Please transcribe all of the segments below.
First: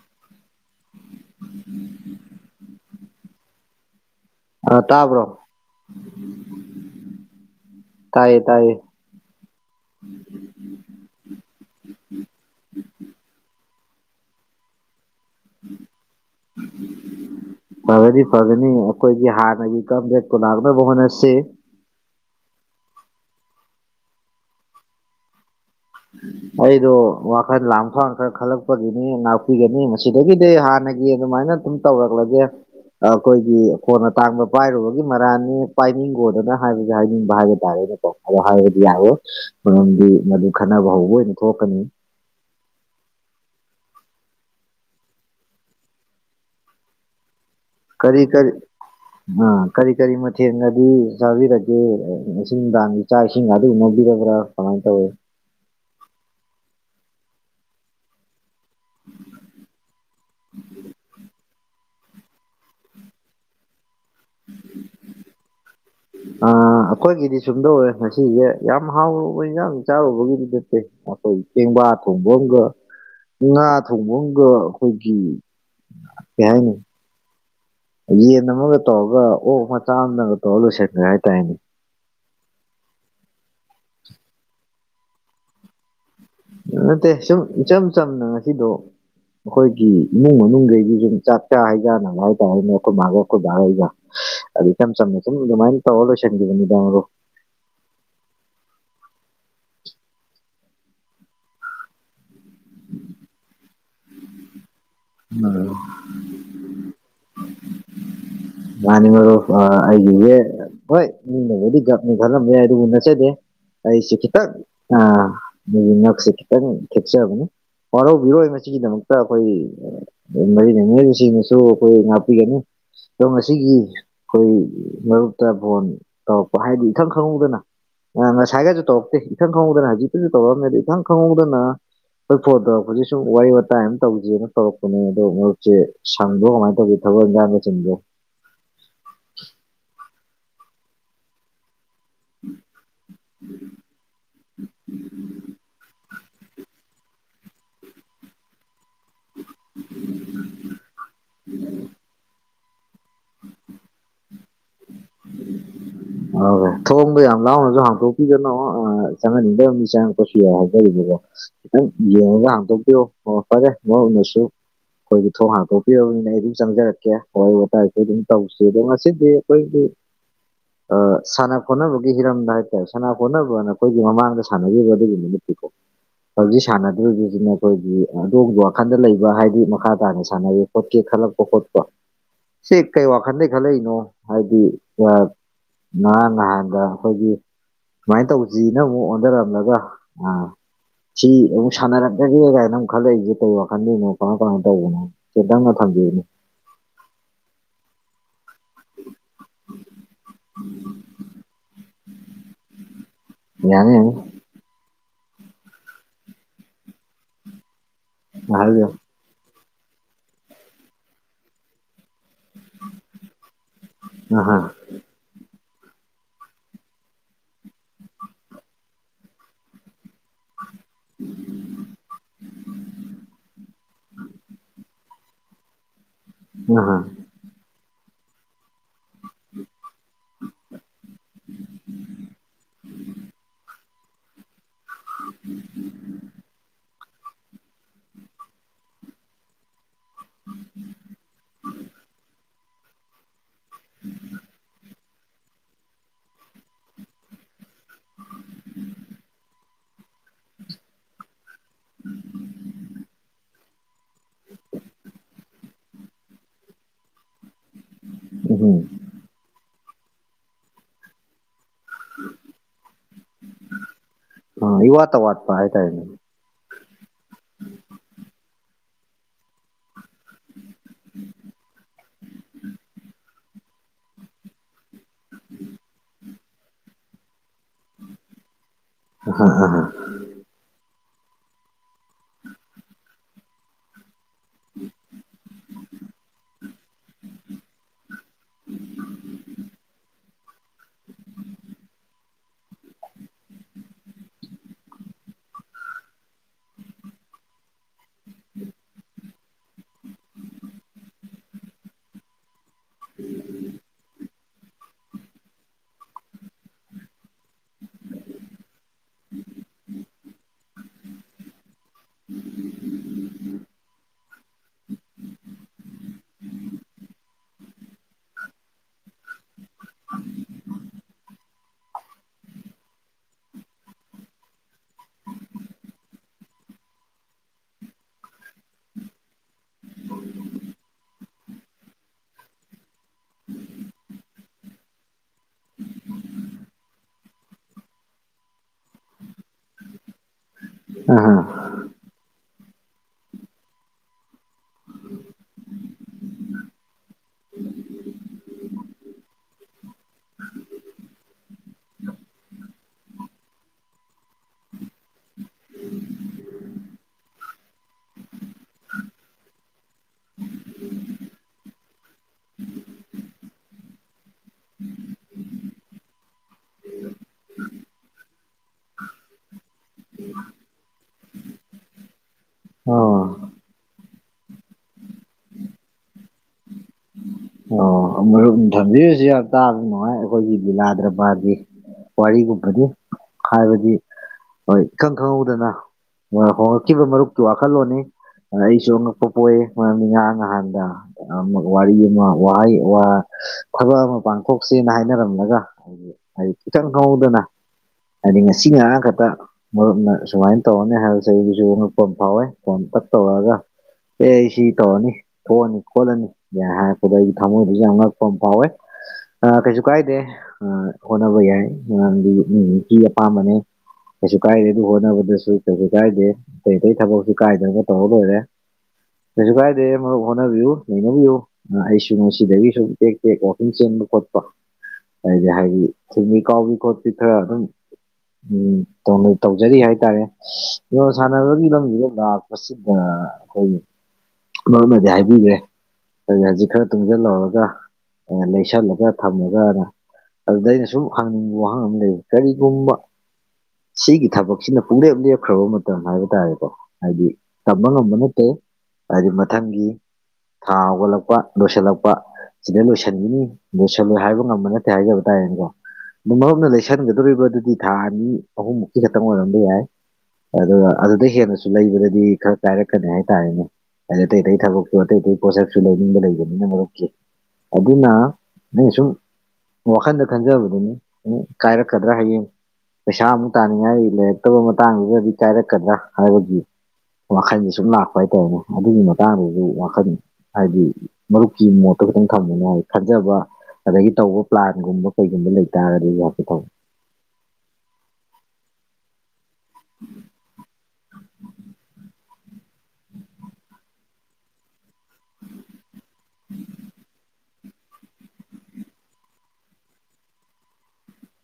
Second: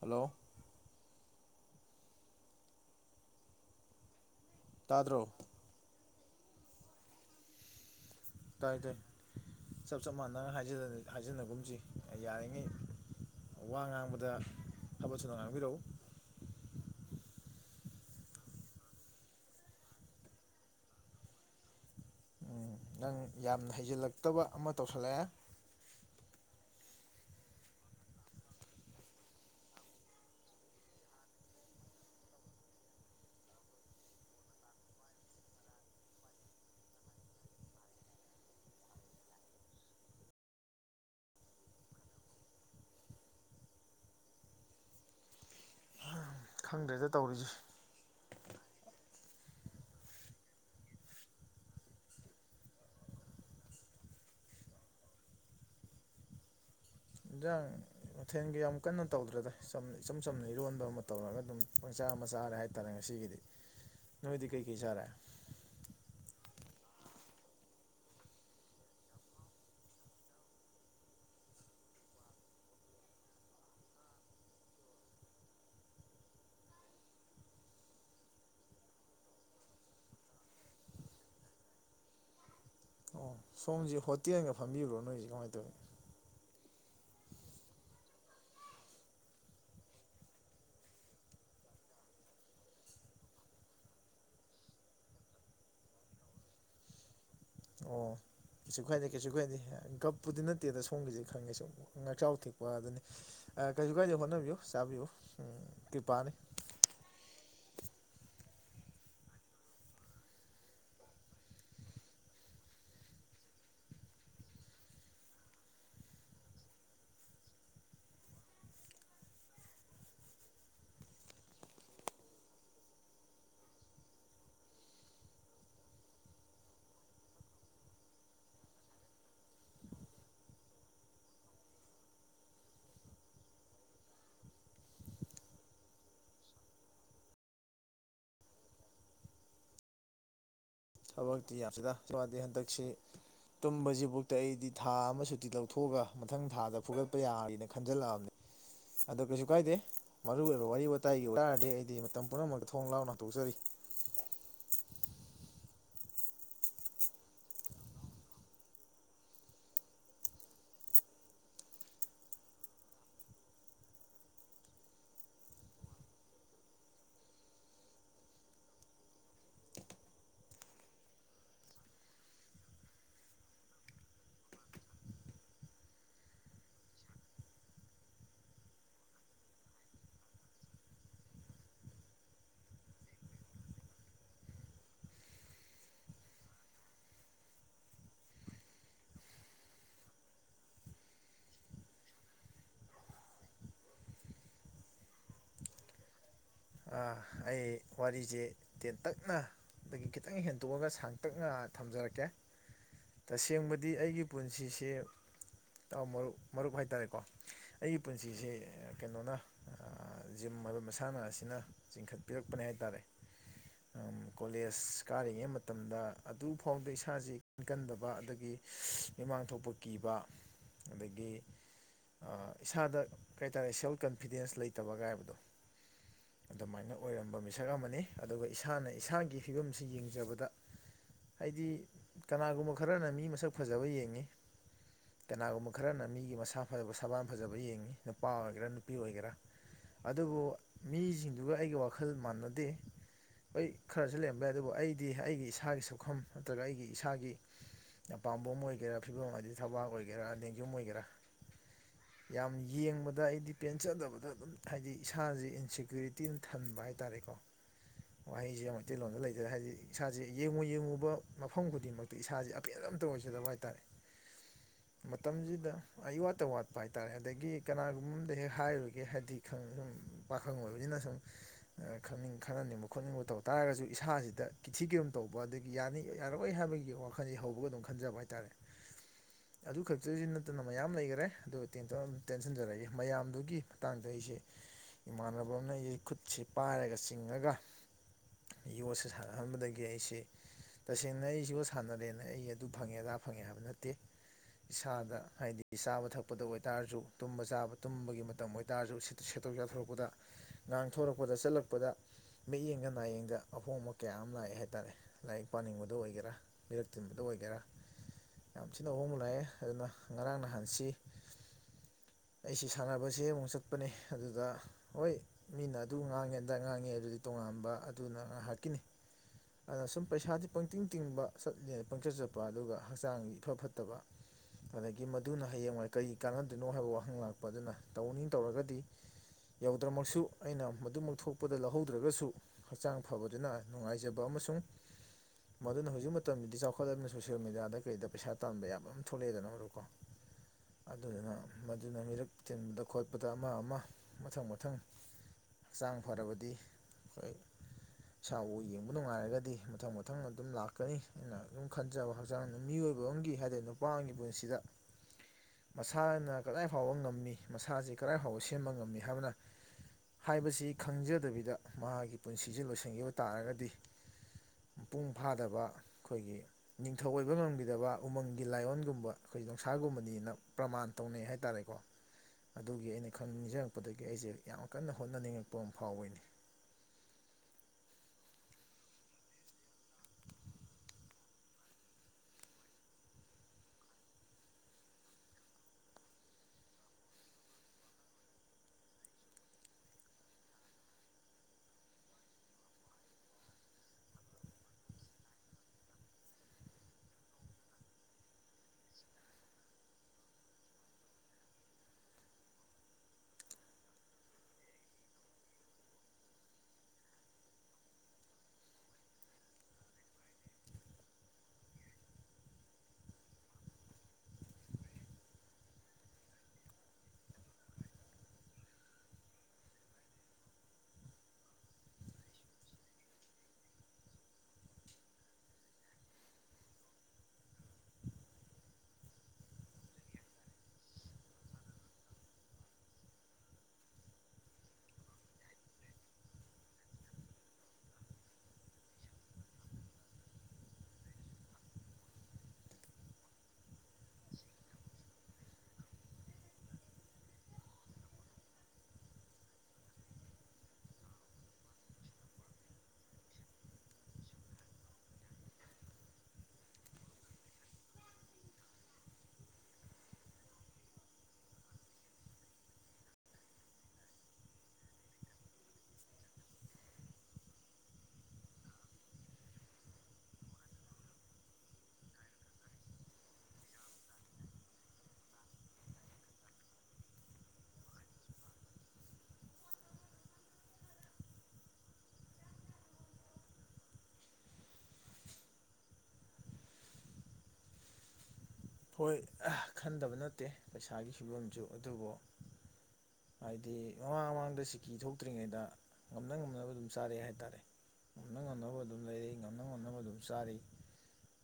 hello ꯎꯝ ꯎ [inaudible] ꯑ ꯇꯥꯕ꯭ꯔꯣ ꯇꯥꯗ꯭ꯔꯣ ꯇꯥꯏꯌꯦ ꯇꯥꯏꯌꯦ ꯇꯥꯏ ꯇꯥꯢ ꯆꯞ ꯆꯞ ꯃꯥꯟꯅꯅ ꯍꯥꯏꯖꯤꯟꯅꯒꯨꯝꯁꯤ ꯌꯥꯔꯤꯉꯩ ꯋꯥ ꯉꯥꯡꯕꯗ ꯐꯕꯞ ꯊꯨꯅ ꯉꯥꯡꯕꯤꯔꯛꯎ ꯐꯒꯗꯤ ꯐꯒꯅꯤ ꯑꯩꯈꯣꯏꯒꯤ ꯍꯥꯟꯅꯒꯤ ꯀꯝꯕꯦꯛꯇꯨ ꯂꯥꯛꯅꯕ ꯍꯣꯠꯅꯁꯤ ꯎꯝ ꯅꯪ ꯌꯥꯝꯅ ꯍꯩꯖꯤꯜꯂꯛꯇꯕ ꯑꯃ ꯇꯧꯁꯤꯜꯂꯛꯑꯦ ꯑꯩꯗꯣ ꯋꯥꯈꯜ ꯂꯥꯡꯐꯥꯡ ꯈꯔ ꯈꯜꯂꯛꯄꯒꯤꯅꯤ ꯉꯥꯛꯄꯤꯒꯅꯤ ꯃꯁꯤꯗꯒꯤꯗꯤ ꯍꯥꯟꯅꯒꯤ ꯑꯗꯨꯃꯥꯏꯅ ꯑꯗꯨꯝ ꯇꯧꯔꯛꯂꯒꯦ ꯑꯩꯈꯣꯏꯒꯤ ꯀꯣꯟꯅ ꯇꯥꯡꯕ ꯄꯥꯏꯔꯨꯕꯒꯤ ꯃꯔꯥꯅꯤ ꯄꯥꯏꯅꯤꯡꯈꯣꯗꯅ ꯍꯥꯏꯕꯁꯦ ꯍꯥꯏꯅꯤꯡꯕ ꯍꯥꯏꯕ ꯇꯥꯔꯦꯅꯦ ꯑꯣ ꯍꯥꯏꯔꯗꯤ ꯌꯥꯔꯣꯏ ꯃꯔꯝꯗꯤ ꯃꯗꯨꯝ ꯈꯠꯅꯕ ꯍꯧꯕ ꯑꯣꯏꯅ ꯊꯣꯛꯂꯛꯀꯅꯤ ꯈꯪꯗ꯭ꯔꯦꯗ ꯇꯧꯔꯤꯁꯦ ꯀꯔꯤ ꯀꯔꯤ ꯑꯥ ꯀꯔꯤ ꯀꯔꯤ ꯃꯊꯦꯡꯅꯗꯤ ꯆꯥꯕꯤꯔꯛꯒꯦ ꯉꯁꯤ ꯅꯨꯡꯗꯥꯡꯒꯤ ꯆꯥꯛ ꯏꯁꯤꯡꯒ ꯑꯗꯨ ꯎ ꯅꯧꯕꯤꯗꯔꯕ꯭ꯔꯥ ꯀꯃꯥꯏꯅ ꯇꯧꯋꯤ ꯏꯟꯖꯥꯡ ꯃꯊꯦꯜꯒꯤ ꯌꯥꯝ ꯀꯟꯅ ꯇꯧꯗ꯭ꯔꯗ ꯏꯆꯝ ꯆꯝꯅ ꯏꯔꯣꯟꯕ ꯑꯃ ꯇꯧꯔꯒ ꯑꯗꯨꯝ ꯄꯆꯥ ꯑꯃ ꯆꯥꯔꯦ ꯍꯥꯏꯇꯥꯔꯦ ꯉꯁꯤꯒꯤꯗꯤ [unintelligible] ꯅꯣꯏꯗꯤ ꯀꯩꯀꯩ ꯆꯥꯔꯦ ꯎꯝ [inaudible] ꯑ ꯑꯩꯈꯣꯏꯒꯤꯗꯤ ꯁꯨꯝ ꯇꯧꯋꯦ ꯉꯁꯤꯁꯦ ꯌꯥꯝ ꯍꯥꯎꯔꯨꯕ ꯏꯟꯖꯥꯡ ꯆꯥꯔꯨꯕꯒꯤꯗꯤ ꯅꯠꯇꯦ ꯑꯩꯈꯣꯏ ꯆꯦꯡꯕꯥ ꯊꯣꯡꯐꯝ ꯑꯃꯒ ꯉꯥ ꯊꯣꯡꯐꯝ ꯑꯃꯒ ꯑꯩꯈꯣꯏꯒꯤ ꯀꯩ ꯍꯥꯢꯅꯤ ꯌꯦꯟ ꯑꯃꯒ ꯇꯧꯔꯒ ꯑꯣꯛ ꯃꯆꯥ ꯑꯃꯒ ꯇꯧꯔ ꯂꯣꯏꯁꯤꯟꯈ꯭ꯔꯦ ꯍꯥꯏꯇꯥꯔꯦꯅꯦ ꯑꯣ ꯁꯣꯝꯁꯦ ꯍꯣꯇꯦꯜꯒ ꯐꯝꯕꯤꯕ꯭ꯔꯣ ꯅꯣꯏꯁꯤꯦ ꯀꯃꯥꯏꯅ ꯇꯧꯏ ꯅꯠꯇꯦ ꯁꯨꯝ ꯏꯆꯝ ꯆꯝꯅ ꯉꯁꯤꯗꯣ ꯑꯩꯈꯣꯏꯒꯤ ꯏꯃꯨꯡ ꯃꯅꯨꯡꯗꯒꯤꯗꯤ ꯁꯨꯝ ꯆꯥꯛ ꯆꯥ ꯍꯩꯖꯥꯟꯅꯕ ꯍꯥꯏꯇꯥꯔꯦꯅꯦ ꯑꯩꯈꯣꯏ ꯃꯥꯒ ꯑꯩꯈꯣꯏ ꯕꯥꯒ ꯑꯩꯒ ꯑꯗꯨ ꯏꯆꯝ ꯁꯝꯅ ꯁꯨꯝ ꯑꯗꯨꯃꯥꯏꯅ ꯇꯧꯔ ꯂꯣꯏꯁꯤꯟꯈꯤꯕꯅꯤꯗꯥ ꯕꯔꯣ ꯑꯣ ꯀꯩꯁꯨ ꯀꯥꯏꯗꯦ ꯀꯩꯁꯨ ꯀꯥꯏꯗꯦ ꯀꯒꯞꯄꯨꯗꯤ ꯅꯠꯇꯦꯗ ꯁꯣꯝꯒꯤꯁꯦ ꯈꯪꯉꯦ ꯁꯨꯝ ꯉꯥꯛꯆꯥꯎ ꯊꯦꯛꯄ ꯑꯗꯨꯅꯤ ꯀꯩꯁꯨ ꯀꯥꯏꯗꯦ ꯍꯣꯠꯅꯕꯤꯌꯨ ꯆꯥꯕꯤꯌꯨ ꯎꯝ ꯀ꯭ꯔꯤꯄꯥꯅꯤ ꯌꯥꯅꯤꯉꯣ ꯑꯩꯒꯤ ꯍꯣꯏ ꯃꯤꯅꯕꯨꯗꯤ ꯒꯞꯅꯦ ꯈꯜꯂꯝꯕ ꯌꯥꯏ ꯑꯗꯨꯕꯨ ꯅꯠꯆꯗꯦ ꯑꯩ ꯁꯤꯈꯤ ꯇ ꯑꯈꯤ ꯇ ꯊꯁ ꯍꯕꯅꯤ ꯋꯥꯔꯧꯕꯤꯔꯣꯏ ꯃꯁꯤꯒꯤꯗꯃꯛꯇ ꯑꯩꯈꯣꯏ ꯃꯔꯤ ꯂꯩꯅꯔꯤꯕꯁꯤꯡꯅꯁꯨ ꯑꯩꯈꯣꯏ ꯉꯥꯛꯄꯤꯒꯅꯤ ꯗꯣ ꯉꯁꯤꯒꯤ ꯈꯣꯏ ꯃꯔꯨꯞꯇ ꯕꯣꯟ ꯇꯧꯔꯛꯄ ꯍꯥꯏꯗꯤ ꯏꯈꯪ ꯈꯪꯍꯧꯗꯅ ꯉꯁꯥꯏꯒꯁꯨ ꯇꯧꯔꯛꯇꯦ ꯏꯈꯪ ꯈꯪꯍꯧꯗꯅ ꯍꯧꯖꯤꯛꯇꯁꯨ ꯇꯧꯔꯛꯑꯃꯦꯗ ꯏꯈꯪ ꯈꯪꯍꯧꯗꯅ ꯍꯣꯏ ꯐꯣꯟ ꯇꯧꯔꯛꯄꯁꯦ ꯁꯨꯝ ꯋꯥꯔꯤ ꯋꯥꯇꯥꯏ ꯑꯃ ꯇꯧꯖꯦꯅ ꯇꯧꯔꯛꯄꯅꯦ ꯑꯗꯣ ꯃꯔꯨꯞꯁꯦ ꯁꯪꯕ꯭ꯔꯣ ꯀꯃꯥꯏꯅ ꯇꯧꯒꯦ ꯊꯕꯛ ꯏꯟꯒꯥꯡꯒ ꯆꯤꯟꯕ꯭ꯔꯣ ꯊꯕꯛꯇꯤ ꯌꯥꯁꯤꯗ ꯁ ꯋꯥꯗꯗꯤ ꯍꯟꯗꯛꯁꯤ ꯇꯨꯝꯕꯁꯤꯐꯥꯎꯗ ꯑꯩꯗꯤ ꯊꯥ ꯑꯃ ꯁꯨꯇꯤ ꯂꯧꯊꯣꯛꯑꯒ ꯃꯊꯪ ꯊꯥꯗ ꯐꯨꯒꯠꯄ ꯌꯥꯔꯤꯅ ꯈꯟꯖꯜꯂꯛꯑꯕꯅꯤ ꯑꯗꯣ ꯀꯩꯁꯨ ꯀꯥꯏꯗꯦ ꯃꯔꯨ ꯑꯣꯏꯕ ꯋꯥꯔꯤ ꯋꯥꯇꯥꯏꯒꯤ ꯑꯣꯏꯔꯗꯤ ꯑꯩꯗꯤ ꯃꯇꯝ ꯄꯨꯝꯅꯃꯛꯇ ꯊꯣꯡ ꯂꯥꯎꯅ ꯇꯧꯖꯔꯤ ꯑꯣꯏ ꯊꯣꯡꯗ ꯌꯥꯝ ꯂꯥꯎꯅꯁꯨ ꯍꯥꯡꯇꯣꯛꯄꯤꯒꯅ ꯆꯪꯍꯟꯅꯤꯡꯗꯕ ꯃꯤ ꯆꯪꯉꯛꯄꯁꯨ ꯌꯥꯎ ꯍꯥꯏꯖꯔꯤꯕꯀꯣ ꯍꯣꯛ ꯀ ꯐꯔꯦ ꯃꯣꯏ ꯅꯁꯨ ꯑꯩꯈꯣꯏꯒꯤ ꯊꯣꯡ ꯍꯥꯡꯇꯣꯛꯄꯤꯔꯕꯅꯤꯅ ꯑꯩ ꯑꯗꯨꯝ ꯆꯪꯖꯔꯛꯀꯦ ꯋꯥꯔꯤ ꯋꯇꯥꯏꯁꯨ ꯑꯗꯨꯝ ꯇꯧꯁꯤ ꯑꯗꯣ ꯉꯁꯤꯗꯤ ꯑꯩꯈꯣꯏꯒꯤ ꯁꯥꯟꯅ ꯈꯣꯠꯅꯕꯒꯤ ꯍꯤꯔꯝꯗ ꯍꯥꯏꯇꯥꯔꯦ ꯁꯥꯟꯅ ꯈꯣꯠꯅꯕꯅ ꯑꯩꯈꯣꯏꯒꯤ ꯃꯃꯥꯡꯗ ꯁꯥꯟꯅꯈꯤꯕ ꯑꯗꯨꯒꯤ ꯅꯨꯃꯤꯠꯇꯤꯀꯣ ꯍꯧꯖꯤꯛ ꯁꯥꯟꯅꯗ꯭ꯔꯤꯒꯤꯁꯤꯅ ꯑꯩꯈꯣꯏꯒꯤ ꯑꯗꯣꯝꯒꯤ ꯋꯥꯈꯟꯗ ꯂꯩꯕ ꯍꯥꯏꯗꯤ ꯃꯈꯥ ꯇꯥꯅ ꯁꯥꯟꯅꯔꯤ [unintelligible] ꯈꯣꯠꯀꯦ ꯈꯜꯂꯛꯄ ꯈꯣꯠꯄ ꯁꯤ ꯀꯩ ꯋꯥꯈꯟꯗꯒꯤ ꯈꯜꯂꯛꯏꯅꯣ ꯍꯥꯏꯗꯤ ꯉꯍꯥꯟ ꯅꯍꯥꯟꯒ ꯑꯩꯈꯣꯏꯒꯤ ꯁꯨꯃꯥꯏꯅ ꯇꯧꯁꯤꯅ ꯑꯃꯨꯛ ꯑꯣꯟꯊꯔꯝꯂꯒ ꯑꯥ ꯁꯤ ꯑꯃꯨꯛ ꯁꯥꯟꯅꯔꯛꯑꯒꯦ ꯀꯥꯏꯅ ꯑꯃꯨꯛ ꯈꯜꯂꯛꯏꯁꯦ ꯀꯩ ꯋꯥꯈꯟꯗꯩꯅꯣ ꯀꯃꯥꯏ ꯀꯃꯥꯏꯅ ꯇꯧꯕꯅꯣ ꯆꯦꯗꯥꯪꯅ ꯊꯪꯗꯅꯤ ꯑꯥ ꯑꯩ ꯋꯥꯔꯤꯖꯦ ꯇꯦꯟꯇꯛꯅ ꯗꯒꯤ ꯈꯤꯇꯪ ꯍꯦꯟꯇꯣꯛꯑꯒ ꯁꯥꯡꯇꯛꯅ ꯊꯝꯖꯔꯛꯀꯦ ꯇꯁꯦꯡꯕꯗꯤ ꯌꯥꯅꯤ ꯌꯥꯅꯤ ꯑꯩꯒꯤ ꯄꯨꯟꯁꯤꯁꯦ ꯏꯇꯥꯎ ꯃꯔꯨꯞ ꯃꯔꯨꯞ ꯍꯥꯏꯇꯔꯦꯀꯣ ꯑꯩꯒꯤ ꯄꯨꯟꯁꯤꯁꯤ ꯉꯥꯏꯍꯥꯛ ꯂꯩꯌꯨ ꯀꯩꯅꯣꯅ ꯖꯤꯝ ꯍꯥꯏꯕ ꯃꯁꯥꯟꯅ ꯑꯁꯤꯅ ꯆꯤꯡꯈꯠꯄꯤꯔꯛꯄꯅꯦ ꯍꯥꯏꯇꯥꯔꯦ ꯑꯍꯥ ꯀꯣꯂꯦꯖ ꯀꯥꯔꯤꯉꯩ ꯃꯇꯝ ꯃꯇꯝꯗ ꯑꯗꯨꯐꯥꯎꯗ ꯏꯁꯁꯤ ꯏꯟ ꯀꯟꯗꯕ ꯑꯗꯒꯤ ꯏꯃꯥꯡ ꯊꯣꯛꯄ ꯀꯤꯕ [inaudible] ꯑꯗꯒꯤ ꯑ ꯏꯁꯥꯗ ꯀꯩꯍꯥꯏꯇꯔꯦ ꯁꯦꯜꯐ ꯀꯟꯐꯤꯗꯦꯟꯁ ꯂꯩꯇꯕꯒ ꯍꯥꯏꯕꯗꯣ ꯑꯗꯨꯃꯥꯏꯅ ꯑꯍꯥ ꯑꯣꯏꯔꯝꯕ ꯃꯤꯁꯛ ꯑꯃꯅꯤ ꯑꯗꯨꯒ ꯏꯁꯥꯅ ꯏꯁꯥꯒꯤ ꯐꯤꯕꯝꯁꯤ ꯌꯦꯡꯖꯕꯗ ꯍꯥꯏꯗꯤ ꯀꯅꯥꯒꯨꯝꯕ ꯈꯔꯅ ꯃꯤ ꯃꯁꯛ ꯐꯖꯕ ꯌꯦꯡꯉꯤ ꯀꯅꯥꯒꯨꯝꯕ ꯈꯔꯅ ꯃꯤꯒꯤ ꯃꯁꯥ ꯐꯖꯕ ꯁꯕꯥꯟ ꯐꯖꯕ ꯌꯦꯡꯉꯤ ꯅꯨꯄꯥ ꯑꯣꯏꯒꯦꯔꯥ ꯅꯨꯄꯤ ꯑꯣꯏꯒꯦꯔꯥ ꯑꯗꯨꯕꯨ ꯃꯤꯖꯤꯡꯗꯨꯒ ꯑꯩꯒ ꯋꯥꯈꯜ ꯃꯥꯟꯅꯗꯦ ꯑꯩ ꯈꯔꯁꯨ ꯂꯩꯔꯝꯕ ꯌꯥꯏ ꯑꯗꯨꯕꯨ ꯑꯩꯗꯤ ꯑꯩꯒꯤ ꯏꯁꯥꯒꯤ ꯁꯛꯐꯝ ꯅꯠꯇ꯭ꯔꯒ ꯑꯩꯒꯤ ꯏꯁꯥꯒꯤ ꯄꯥꯝꯕꯣꯝ ꯑꯣꯏꯒꯦꯔꯥ ꯐꯤꯕꯝ ꯍꯥꯏꯗꯤ ꯊꯕꯥꯛ ꯑꯣꯏꯒꯦꯔꯥ ꯂꯦꯡꯖꯨꯝ ꯑꯣꯏꯒꯦꯔꯥ ꯌꯥꯝ ꯌꯦꯡꯕꯗ ꯑꯩꯗꯤ ꯄꯦꯟꯖꯗꯕꯗ ꯑꯗꯨꯝ ꯍꯥꯏꯗꯤ ꯏꯁꯥꯥꯁꯤ ꯏꯟꯁꯤꯀ꯭ꯌꯨꯔꯤꯇꯤ ꯗꯤꯟ ꯊꯟꯕ ꯍꯥꯏꯇꯥꯔꯦꯀꯣ ꯋꯥꯍꯩꯁꯦ ꯎꯝꯍꯨꯝ ꯃꯩꯇꯩꯂꯣꯟꯗ ꯂꯩꯗꯅ ꯍꯥꯏꯗꯤ ꯏꯁꯥꯁꯦ ꯌꯦꯡꯉꯨ ꯌꯦꯡꯉꯨꯕ ꯃꯐꯝ ꯈꯨꯗꯤꯡꯃꯛ ꯏꯁꯥꯥꯁꯦ ꯑꯄꯦꯟꯕ ꯑꯃꯇ ꯑꯣꯏꯖꯗꯕ ꯍꯥꯏꯇꯥꯔꯦ ꯑꯥ ꯏꯋꯥꯠꯇ ꯋꯥꯠꯄ ꯃꯇꯝꯖꯤꯗ ꯍꯥꯏꯇꯥꯔꯦꯅꯦ ꯑꯥ ꯏꯋꯥꯠꯇ ꯋꯥꯠ ꯍꯥꯏꯇꯥꯔꯦ ꯑꯗꯒꯤ ꯀꯅꯥꯒꯨꯝꯕ ꯑꯃꯗ ꯍꯦꯛ ꯍꯥꯏꯔꯨꯒꯦ ꯍꯥꯏꯕꯗꯤ ꯁꯨꯝ ꯄꯥꯈꯪ ꯑꯣꯏꯕꯅꯤꯅ ꯁꯨꯝ ꯈꯪꯅꯤꯡ ꯈꯪꯍꯅꯤꯡꯕ ꯈꯣꯠꯅꯤꯡꯕ ꯇꯧ ꯇꯥꯔꯒꯁꯨ ꯏꯁꯥꯁꯤꯗ ꯀꯤꯊꯤ ꯀꯩꯔꯨꯝꯝ ꯇꯧꯕ ꯑꯗꯒꯤ ꯌꯥ ꯌꯥꯔꯣꯏ ꯍꯥꯏꯕꯒꯤ ꯋꯥꯈ ꯈꯗꯤ ꯍꯧꯕꯒ ꯑꯗꯨꯝ ꯈꯟꯖꯕ ꯍꯥꯏꯇꯥꯔꯦ [inaudible] ꯑꯗꯨ ꯑꯍꯥ ꯈꯛꯇꯗꯤ ꯅ ꯑꯗꯨꯅ ꯃꯌꯥꯝ ꯂꯩꯈꯔꯦ ꯑꯗꯨ ꯇ ꯇꯦꯟꯁꯤꯟꯖꯔꯛꯑꯒꯦ ꯃꯌꯥꯝꯗꯨꯒꯤ ꯃꯇꯥꯡꯗ ꯑꯩꯁꯦ ꯏꯃꯥꯟꯅꯕ ꯑꯃꯅ ꯌꯩ ꯈꯨꯠꯁꯤ ꯄꯥꯏꯔꯒ ꯆꯤꯡꯉꯒ ꯌꯣꯠꯁꯤ ꯁꯥꯟꯅꯔꯝꯕꯗꯒꯤ ꯑꯩꯁꯤ ꯇꯁꯦꯡꯅ ꯑꯩ ꯁꯤꯃ ꯁꯥꯟꯅꯔꯦꯅ ꯑꯩ ꯑꯗꯨ ꯐꯪꯉꯦ ꯑꯗꯥ ꯐꯪꯉꯦ ꯍꯥꯏꯕ ꯅꯠꯇꯦ ꯏꯁꯥꯗ ꯍꯥꯏꯗꯤ ꯆꯥꯕ ꯊꯛꯄꯗ ꯑꯣꯏꯇꯥꯔꯁꯨ ꯇꯨꯝꯕ ꯆꯥꯕ ꯇꯨꯝꯕꯒꯤ ꯃꯇꯝ ꯑꯣꯏꯇꯥꯔꯁꯨ ꯁꯦꯠꯇꯣꯛ ꯆꯥꯊꯣꯔꯛꯄꯗ ꯎꯝ [unintelligible] ꯉꯥꯡꯊꯣꯔꯛꯄꯗ ꯆꯠꯂꯛꯄꯗ ꯃꯤꯠꯌꯦꯡꯗ ꯅꯥꯏꯌꯦꯡꯗ ꯑꯍꯣꯡꯕ ꯀꯌꯥ ꯑꯃ ꯂꯥꯛꯑꯦ ꯍꯥꯏꯇꯥꯔꯦ ꯂꯥꯏꯔꯤꯛ ꯄꯥꯅꯤꯡꯕꯗ ꯑꯣꯏꯒꯦꯔꯥ ꯃꯤꯔꯛ ꯇꯤꯟꯕꯗ ꯑꯣꯏꯒꯦꯔꯥ ꯌꯥꯝ ꯊꯤꯅ ꯑꯍꯣꯡꯕ ꯂꯥꯛꯑꯦ ꯑꯗꯨꯅ ꯉꯔꯥꯡ ꯅꯍꯥꯟꯁꯤ ꯑꯩꯁꯤ ꯁꯥꯟꯅꯕꯁꯦ ꯑꯃꯨꯛ ꯆꯠꯄꯅꯦ ꯑꯗꯨꯗ ꯍꯣꯏ ꯃꯤꯅ ꯑꯗꯨ ꯉꯥꯡꯉꯦ ꯑꯥꯗ ꯉꯥꯡꯉꯦ ꯑꯗꯨꯗꯤ ꯇꯣꯉꯥꯟꯕ ꯑꯗꯨꯅ ꯉꯥꯏꯍꯥꯛꯀꯤꯅꯤ ꯑꯗꯨꯅ ꯁꯨꯝ ꯄꯩꯁꯥꯗꯤ ꯄꯪꯇꯤꯡ ꯇꯤꯡꯕ ꯆꯠꯂꯤꯅꯦꯅ ꯄꯪꯆꯠ ꯆꯠꯄ ꯑꯗꯨꯒ ꯍꯛꯆꯥꯡꯗꯤ ꯏꯐ ꯐꯠꯇꯕ ꯑꯗꯒꯤ ꯃꯗꯨꯅ ꯍꯌꯦꯡꯋꯥꯏ ꯀꯔꯤ ꯀꯥꯟꯅꯗꯣꯏꯅꯣ ꯍꯥꯏꯕ ꯋꯥꯍꯪ ꯂꯥꯛꯄ ꯑꯗꯨꯅ ꯇꯧꯅꯤꯅ ꯇꯧꯔꯒꯗꯤ ꯌꯧꯗ꯭ꯔꯃꯁꯨ ꯑꯩꯅ ꯃꯗꯨꯃꯛ ꯊꯣꯛꯄꯗ ꯂꯧꯍꯧꯗ꯭ꯔꯒꯁꯨ ꯍꯛꯆꯥꯡ ꯐꯕꯗꯨꯅ ꯅꯨꯡꯉꯥꯏꯖꯕ ꯑꯃꯁꯨꯡ ꯃꯗꯨꯅ ꯍꯧꯖꯤꯛ ꯃꯇꯝꯗꯤ ꯆꯥꯎꯈꯠꯂꯅꯤꯅ ꯁꯣꯁꯤꯌꯦꯜ ꯃꯦꯗꯤꯌꯥꯗ ꯀꯩꯗ ꯄꯩꯁꯥ ꯇꯥꯟꯕ ꯌꯥꯕ ꯑꯃ ꯊꯣꯛꯂꯛꯑꯦꯗꯅ ꯃꯔꯨꯞ ꯀꯣ ꯎꯝ [unintelligible] ꯑꯗꯨꯗꯨꯅ ꯃꯗꯨꯅ ꯃꯤꯔꯛ ꯊꯤꯟꯕꯗ ꯈꯣꯠꯄꯗ ꯑꯃ ꯑꯃ ꯃꯊꯪ ꯃꯊꯪ ꯍꯛꯆꯥꯡ ꯐꯔꯕꯗꯤ ꯑꯣꯏ ꯁꯥꯕꯨ ꯌꯦꯡꯕ ꯅꯨꯡꯉꯥꯏꯔꯒꯗꯤ ꯃꯊꯪ ꯃꯊꯪ ꯑꯗꯨꯝ ꯂꯥꯛꯀꯅꯤ ꯑꯩꯅ ꯑꯗꯨꯝ ꯈꯟꯖꯕ ꯍꯛꯆꯥꯡ ꯃꯤꯑꯣꯏꯕ ꯑꯃꯒꯤ ꯍꯥꯏꯗꯤ ꯅꯨꯄꯥ ꯑꯃꯒꯤꯒꯤ ꯄꯨꯟꯁꯤꯗ [unintelligible] ꯃꯁꯥꯅ ꯀꯗꯥꯏ ꯐꯥꯎꯕ ꯉꯝꯃꯤ ꯃꯁꯥꯁꯤ ꯀꯗꯥꯏ ꯐꯥꯎꯕ ꯁꯦꯝꯕ ꯉꯝꯃꯤ ꯍꯥꯏꯕꯅ ꯍꯥꯏꯕꯁꯤ ꯈꯪꯖꯗꯕꯤꯗ ꯃꯍꯥꯛꯀꯤ ꯄꯨꯟꯁꯤꯁꯦ ꯂꯣꯏꯁꯤꯟꯈꯤꯕ ꯇꯥꯔꯒꯗꯤ ꯃꯄꯨꯡ ꯐꯥꯗꯕ ꯑꯩꯈꯣꯏꯒꯤ ꯅꯤꯡꯊꯧ ꯑꯣꯏꯕ ꯉꯝꯈꯤꯗꯕ ꯎꯃꯪꯒꯤ ꯂꯥꯏꯌꯣꯟꯒꯨꯝꯕ ꯑꯩꯈꯣꯏ ꯅꯣꯡꯁꯥꯒꯨꯝꯕꯅꯤꯅ ꯄ꯭ꯔꯃꯥꯟ ꯇꯧꯅꯩ ꯍꯥꯏꯇꯥꯔꯦꯀꯣ ꯑꯗꯨꯒꯤ ꯑꯩꯅ ꯑꯣ ꯈꯟ ꯅꯤꯡꯖꯔꯛꯄꯗꯒꯤ ꯑꯩꯁꯦ ꯌꯥꯝ ꯀꯟꯅ ꯍꯣꯠꯅꯅꯤꯡꯉꯛꯄ ꯑꯃ ꯐꯥꯎꯕꯩꯅꯤ ꯃꯔꯨꯞ ꯊꯝꯕꯤꯔꯁꯤ ꯌꯥꯝ ꯇꯥꯕ ꯅꯨꯡꯉꯥꯏ ꯑꯩꯈꯣꯏꯒꯤ ꯂꯤꯂꯥꯗ꯭ꯔꯕꯥꯗꯤ ꯋꯥꯔꯤꯒꯨꯝꯕꯗꯤ ꯍꯥꯏꯕꯗꯤ ꯍꯣꯏ ꯏꯈꯪ ꯈꯪꯍꯧꯗꯅ ꯍꯣꯏ ꯍꯣꯡꯡꯂꯛꯈꯤꯕ ꯃꯔꯨꯞꯇꯨ ꯋꯥꯈꯜꯂꯣꯟꯅꯤ ꯑꯩꯁꯨ ꯑꯉꯛꯄ ꯄꯣꯛꯏ ꯃꯔꯝꯗꯤ ꯉꯔꯥꯡ ꯉꯍꯥꯛꯗ ꯑ ꯋꯥꯔꯤ ꯑꯃ ꯋꯥꯍꯩ ꯋ ꯊꯕꯛ ꯑꯃ ꯄꯥꯡꯊꯣꯛꯁꯦꯅ ꯍꯥꯏꯅꯔꯝꯂꯒ ꯑꯩ ꯑꯩ ꯈꯤꯇꯪ ꯈꯍꯧꯗꯅ ꯍꯥꯏꯗꯤ ꯉꯁꯤ ꯉꯔꯥꯡ ꯈꯛꯇ ꯃꯔꯨꯞꯅ ꯁꯨꯃꯥꯏꯅ ꯇꯧꯔꯅꯤ ꯍꯥꯏꯕ ꯆꯍꯤꯒꯤꯁꯨ ꯑꯉꯛꯄ ꯐꯥꯎꯋꯦ ꯐꯣꯟ ꯀꯛ ꯇꯧꯔꯛꯒ ꯑꯦ ꯁꯤ ꯇꯧꯔꯅꯤ ꯊꯣꯛꯑꯅꯤ ꯈꯣꯠꯂꯅꯤ ꯌꯥ ꯍꯥꯏꯄꯗ ꯊꯃ‌ꯣꯏꯗꯁꯨ ꯌꯥꯝ ꯉꯛꯄꯑꯃ ꯄꯥꯎꯋꯦ ꯑꯥ ꯀꯩꯁꯨ ꯀꯥꯏꯗꯦ ꯍꯣꯠꯅꯕ ꯌꯥꯏ ꯃꯤ ꯃꯤꯒꯤ ꯑꯄꯥꯝꯕꯅꯦ ꯀꯩꯁꯨ ꯀꯥꯏꯗꯦ ꯑꯗꯨ ꯍꯣꯠꯅꯕꯗꯁꯨ ꯀꯩꯁꯨ ꯀꯥꯏꯗꯦ ꯀꯩ ꯑꯇꯩ ꯊꯕꯛꯁꯨ ꯀꯥꯏꯗꯅꯕ ꯇꯧꯔ ꯂꯣꯏꯔꯦ ꯀꯩꯁꯨ ꯀꯥꯏꯗꯦ ꯃꯔꯨ ꯍꯣꯠꯅꯕꯤꯌꯨ ꯂꯩꯅꯕꯤꯌꯨ ꯑꯩ [unintelligible] ꯁꯤꯗꯒꯤ ꯁꯨꯝ ꯇꯦꯛ ꯇꯦꯛ ꯋꯥꯐꯀꯤꯡ ꯆꯦꯟꯕ ꯈꯣꯠꯄ ꯍꯥꯏꯗꯤ ꯍꯥꯏꯗꯤ ꯆꯦꯡꯅꯤ ꯀꯥꯎꯕꯤ ꯈꯣꯠꯄꯤ ꯈꯔ ꯑꯗꯨꯝ ꯎ ꯇꯧꯖꯔꯤ ꯍꯥꯏꯇꯥꯔꯦ ꯁꯥꯟꯅꯕꯒꯤ ꯂꯝꯁꯤꯗꯣ ꯂꯥꯛꯄꯁ ꯑꯩꯈꯣꯏ ꯃꯔꯨꯞ ꯑꯣꯏꯅꯗꯤ ꯍꯥꯏꯕꯤꯈ꯭ꯔꯦ ꯑꯗꯨ ꯍꯧꯖꯤꯛ ꯈꯔ ꯇꯨꯡꯖꯜꯍꯧꯔꯒ ꯂꯩꯁꯜꯂꯒ ꯊꯝꯃꯒ ꯑꯗꯨꯝ ꯑꯗꯨꯗ ꯑꯩꯅ ꯁꯨꯝ ꯍꯥꯡꯅꯤꯡꯕ ꯋꯥꯍꯪ ꯑꯃ ꯂꯩꯕ ꯀꯔꯤꯒꯨꯝꯕ ꯁꯤꯒꯤ ꯊꯕꯛꯁꯤꯅ ꯄꯨꯡꯂꯦꯞ ꯂꯦꯞꯈ꯭ꯔꯕ ꯃꯇꯝ ꯍꯥꯏꯕ ꯇꯥꯔꯦꯀꯣ ꯍꯥꯏꯗꯤ ꯇꯝꯕ ꯉꯝꯕ ꯅꯠꯇꯦ ꯍꯥꯏꯗꯤ ꯃꯊꯪꯒꯤ ꯊꯥ ꯍꯧꯒꯠꯂꯛꯄ ꯂꯣꯏꯁꯤꯜꯂꯛꯄ ꯁꯤꯗ ꯂꯣꯏꯁꯤꯟꯈꯤꯅꯤ ꯂꯣꯏꯁꯤꯜꯂꯦ ꯍꯥꯏꯕ ꯉꯝꯕ ꯅꯠꯇꯦ ꯍꯥꯏꯖꯕ ꯇꯥꯔꯦꯅꯦꯀꯣ ꯃꯔꯣꯗ ꯂꯩꯁꯟꯒꯗꯧꯔꯤꯕ ꯑꯗꯨꯗꯤ ꯊꯥ ꯑꯅꯤ ꯑꯍꯨꯝꯃꯨꯛꯀꯤ ꯈꯛꯇꯪ ꯑꯣꯏꯔꯝꯕ ꯌꯥꯏ ꯑꯗꯨꯒ ꯑꯗꯨꯗ ꯍꯦꯟꯅꯁꯨ ꯂꯩꯕꯗꯗꯤ ꯈꯔ ꯀꯥꯏꯔꯛꯀꯅꯤ ꯍꯥꯏꯇꯥꯔꯦꯅꯦ ꯍꯥꯏꯗꯤ ꯑꯇꯩ ꯑꯇꯩ ꯊꯕꯛꯁꯨ ꯑꯇꯩ ꯑꯇꯩ ꯄꯣꯠꯁꯛꯁꯨ ꯂꯩꯅꯤꯡꯕ ꯂꯩꯕ ꯃꯔ ꯑꯗꯨꯅ ꯅꯪ ꯁꯨꯝ ꯋꯥꯈꯟꯗ ꯈꯟꯖꯕꯗꯨꯅꯤ ꯎꯝ ꯀꯥꯏꯔꯛꯀꯗ꯭ꯔꯥ ꯍꯌꯦꯡ ꯄꯩꯁꯥ ꯑꯃꯨꯛ ꯇꯥꯅꯤꯡꯉꯥꯏ ꯂꯩꯔꯛꯇꯕ ꯃꯇꯥꯡꯗꯨꯗꯗꯤ ꯀꯥꯏꯔꯛꯀꯗ꯭ꯔꯥ ꯍꯥꯏꯕꯒꯤ ꯋꯥꯈꯟꯁꯦ ꯁꯨꯝ ꯂꯥꯛꯄ ꯍꯥꯏꯇꯥꯔꯦꯅꯦ ꯑꯗꯨꯒꯤ ꯃꯇꯥꯡꯗꯁꯨ ꯋꯥꯈꯜ ꯍꯥꯏꯗꯤ ꯃꯔꯨꯞꯀꯤ ꯃꯣꯠꯇꯣ ꯈꯤꯇꯪ ꯊꯝꯕꯅꯦ ꯍꯥꯏ ꯈꯟꯖꯕ ꯑꯗꯒꯤ ꯇꯧꯕ ꯄ꯭ꯂꯥꯟꯒꯨꯝꯕ ꯀꯩꯒꯨꯝꯕ ꯂꯩꯇꯥꯔꯗꯤ ꯌꯥꯥꯛꯁꯤ ꯊꯧ ꯍꯣꯏ ꯈꯟꯗꯕ ꯅꯠꯇꯦ ꯄꯩꯁꯥꯒꯤ ꯐꯤꯕꯝꯁꯨ ꯑꯗꯨꯕꯨ ꯍꯥꯏꯗꯤ ꯃꯃꯥꯡ ꯃꯃꯥꯡꯗ ꯁꯤꯀꯤ ꯊꯣꯛꯇ꯭ꯔꯤꯉꯩꯗ ꯉꯝꯅ ꯉꯝꯅꯕ ꯑꯗꯨꯝ ꯆꯥꯔꯦꯑꯦ ꯍꯥꯏꯇꯥꯔꯦ ꯉꯝꯅ ꯉꯝꯅꯕ ꯑꯗꯨꯝ ꯂꯩꯔꯤ ꯉꯝꯅ ꯉꯝꯅꯕ ꯑꯗꯨꯝ ꯆꯥꯔꯤ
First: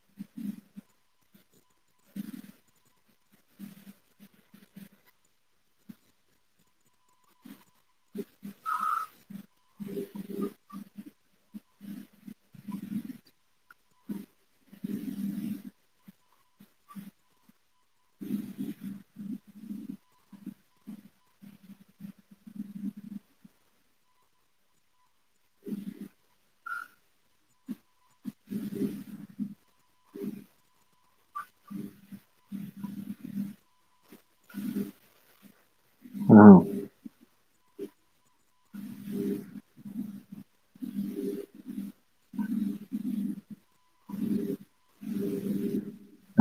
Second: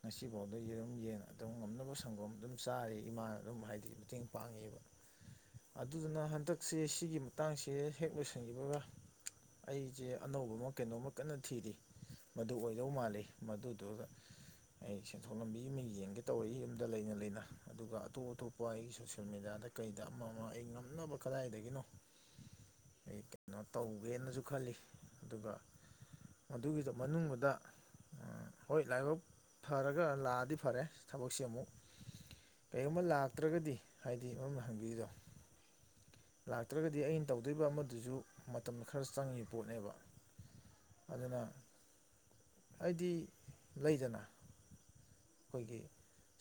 ꯉꯁꯤꯐꯥꯎꯗ ꯌꯦꯔꯨꯝ ꯌꯦꯟ ꯑꯗꯨꯝ ꯉꯝꯅꯕ ꯁꯪꯒꯣꯝ ꯑꯗꯨꯝ ꯆꯥꯔꯤ ꯏꯃꯥꯅ ꯑꯗꯨꯝ ꯍꯥꯏꯗꯤ ꯃꯇꯦꯡ ꯄꯥꯡꯉꯤꯕ ꯑꯗꯨꯗꯨꯅ ꯍꯟꯗꯛꯁꯦ ꯑꯁꯤꯒꯤꯒꯤ ꯃꯇꯛꯥꯡꯁꯦ ꯍꯦꯛ ꯂꯣꯏꯁꯤꯟꯈꯤꯕꯒ ꯑꯩꯁꯦ ꯑꯅꯧꯕ ꯑꯃ ꯀꯩꯅꯣꯝꯃ ꯀꯟꯅ ꯊꯤꯔꯤ ꯃꯗꯨ ꯑꯣꯏꯗꯧ ꯃꯥꯜꯂꯤ ꯃꯗꯨꯗꯨꯗ ꯑꯩ ꯁꯦꯟꯊꯣꯛ ꯂꯝꯕꯤ ꯑꯃ ꯌꯦꯡꯒꯦ ꯇꯧꯔꯛꯏ ꯗ ꯂꯩꯅ ꯂꯩꯅ ꯑꯗꯨꯒ ꯑꯇꯣꯞ ꯑꯇꯣꯞꯄ ꯑꯩꯒꯤ ꯁꯣꯁꯤꯦꯜ ꯃꯦꯗꯤꯌꯥꯗ ꯀꯩꯗ ꯑꯃ ꯑꯃ ꯑꯩ ꯉꯝꯅꯕ ꯀꯗꯥꯏꯗꯒꯤꯅꯣ ꯎꯝ ꯑꯩ ꯀꯩꯅꯣ ꯇꯧꯒꯦꯅꯁꯨ ꯈꯜꯂꯤ ꯑꯗꯨꯒ ꯃꯗꯨꯒꯤꯗ ꯃꯅꯨꯡꯗ ꯍꯣꯏ ꯂꯥꯏꯕꯛ ꯐꯔꯒ ꯂꯥꯛꯑꯗꯤ ꯐꯔꯦ ꯊꯕꯛꯁꯤ ꯑꯃꯨꯛ ꯀꯔꯤꯒꯨꯝꯕ ꯂꯥꯛꯇ꯭ꯔꯒꯗꯤ ꯍꯥꯏꯗꯤ ꯃꯝꯅ ꯍꯪꯕꯤꯔꯤꯗꯣ ꯑꯥ ꯅꯠꯇ꯭ꯔꯒꯗꯤ ꯑꯩꯅ ꯇꯧꯗꯣꯔꯤꯕ ꯑꯃꯗꯨꯁꯨ ꯃꯇꯝ ꯈꯔ ꯆꯪꯉꯤꯕ ꯄꯣꯠꯅꯦꯕ ꯑꯗꯨꯅ ꯍꯥꯏꯗꯤ ꯂꯩꯗꯅ ꯑꯩꯈꯣꯏꯒꯤ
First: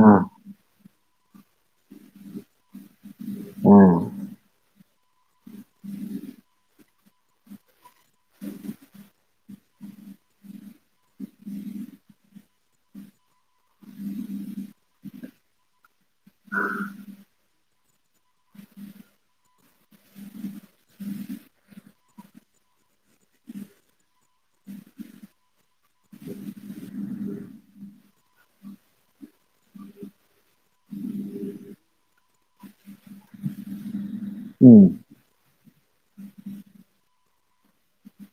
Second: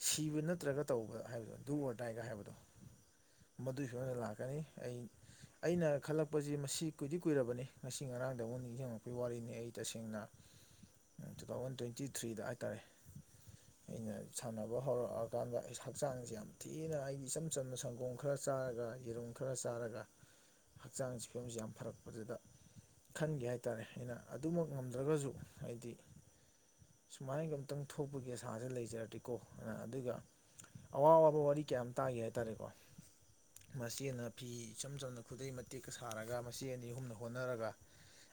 ꯑꯥ ꯁꯤꯕ ꯅꯠꯇ꯭ꯔꯒ ꯇꯧꯕ ꯍꯥꯏꯕꯗꯣ ꯗꯨ ꯑꯣꯏꯔꯗꯥꯏꯒ ꯍꯥꯏꯕꯗꯣ ꯑꯥ ꯃꯗꯨꯏꯁꯨ ꯑꯩꯅ ꯂꯥꯛꯀꯅꯤ ꯑꯩ ꯑꯩꯅ ꯈꯜꯂꯛꯄꯁ ꯃꯁꯤ ꯀꯨꯏꯗꯤ ꯀꯨꯏꯔꯕꯅꯤ ꯉꯁꯤ ꯉꯔꯥꯡꯗ ꯑꯃꯨꯛ ꯅꯤꯡꯁꯤꯡꯉꯛꯄꯒꯤ ꯋꯥꯔꯤꯅꯤ ꯑꯩ ꯇꯁꯦꯡꯅ ꯇꯨ ꯗꯥꯎꯖꯟ ꯇꯨ꯭ꯋꯦꯟꯇꯤ ꯊ꯭ꯔꯤꯗ ꯍꯥꯏ ꯇꯥꯔꯦ ꯑꯩꯅ ꯁꯥꯅ ꯐ ꯍꯧꯔꯛꯑꯀꯥꯟꯗ ꯑꯩ ꯍꯛꯆꯥꯡꯁꯦ ꯌꯥꯝ ꯊꯤꯅ ꯑꯩꯒꯤ ꯏꯆꯝ ꯆꯝꯅ ꯁꯪꯒꯣꯝ ꯈꯔ ꯆꯥꯔꯒ ꯌꯦꯔꯨꯝ ꯈꯔ ꯆꯥꯔꯒ ꯍꯛꯆꯥꯡ ꯁꯤ ꯐꯤꯕꯝꯁꯤ ꯌꯥꯝ ꯐꯔꯛꯄꯗꯨꯗ ꯈꯟꯒꯦ ꯍꯥꯏꯇꯥꯔꯦ ꯑꯩꯅ ꯑꯗꯨꯃꯛ ꯉꯝꯗ꯭ꯔꯒꯁꯨ ꯍꯥꯏꯗꯤ ꯁꯨꯃꯥꯏꯅꯒ ꯑꯝꯨꯛꯇꯪ ꯊꯣꯛꯄꯒꯤ ꯑꯁꯥꯥꯁꯦ ꯂꯩꯖꯔꯗꯤ ꯀꯣ ꯑꯗꯨꯒ ꯑꯋꯥ ꯑꯋꯥꯕ ꯋꯥꯔꯤ ꯀꯌꯥ ꯇꯥꯒꯦ ꯍꯥꯏꯇꯥꯔꯦꯀꯣ ꯃꯆꯦꯅ ꯐꯤ ꯎꯝ ꯏꯆꯝ ꯆꯝꯅ ꯈꯨꯗꯩ ꯃꯇꯦꯛꯀ ꯁꯥꯔꯒ ꯃꯆꯦ ꯑꯅꯤ ꯑꯍꯨꯝꯅ ꯍꯣꯠꯅꯔꯒ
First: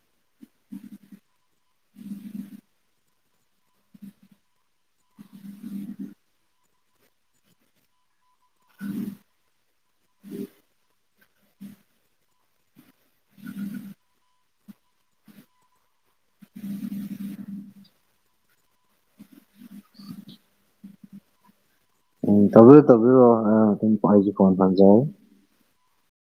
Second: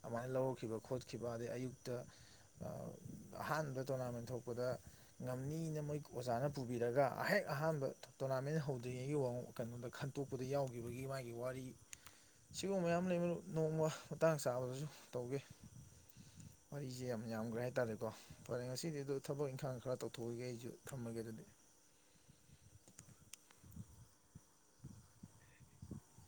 ꯑꯗꯨꯃꯥꯏꯅ ꯂꯧꯔꯛꯈꯤꯕ ꯈꯣꯠꯈꯤꯕ ꯑꯗꯩ ꯑꯌꯨꯛꯇ ꯑꯍꯥꯟꯕ ꯇꯣꯔꯅꯥꯃꯦꯟ ꯊꯣꯛꯄꯗ ꯉꯝꯅꯤꯅꯕ ꯃꯣꯏ ꯑꯣꯖꯥꯅ ꯄꯨꯕꯤꯔꯒ ꯑꯍꯦꯛ ꯑꯍꯥꯟꯕ ꯇꯣꯔꯅꯥꯃꯦꯟ ꯍꯧꯗ꯭ꯔꯤꯉꯩꯒꯤ ꯋꯥ ꯀꯩꯅꯣꯗ ꯑꯇꯣꯞꯄꯗ ꯌꯥꯎꯈꯤꯕꯒꯤ ꯃꯥꯒꯤ ꯋꯥꯔꯤ ꯁꯤꯒꯨꯝꯕ ꯃꯌꯥꯝ ꯂꯩꯕ ꯃꯔꯨꯞ ꯅꯣꯡꯃ ꯃꯇꯥꯡ ꯆꯥꯕꯗꯁꯨ ꯇꯧꯒꯦ ꯋꯥꯔꯤꯁꯦ ꯌꯥꯝ ꯌꯥꯝꯒ꯭ꯔꯦ ꯍꯥꯏ ꯇꯔꯦꯀꯣ ꯐꯔꯦ ꯉꯁꯤꯗꯤ ꯑꯗꯨ ꯊꯕꯛ ꯏꯪꯈꯥꯡ ꯈꯔ ꯇꯧꯊꯣꯛꯑꯨꯈꯤꯒꯦ ꯑꯩꯁꯨ ꯊꯝꯃꯒꯦ ꯑꯗꯨꯗꯤ ꯑꯨꯝ ꯇꯧꯕꯤꯌꯨ ꯇꯧꯕꯤꯌꯨ ꯑꯨꯝ ꯑꯩꯖꯨ ꯐꯣꯟ [unintelligible]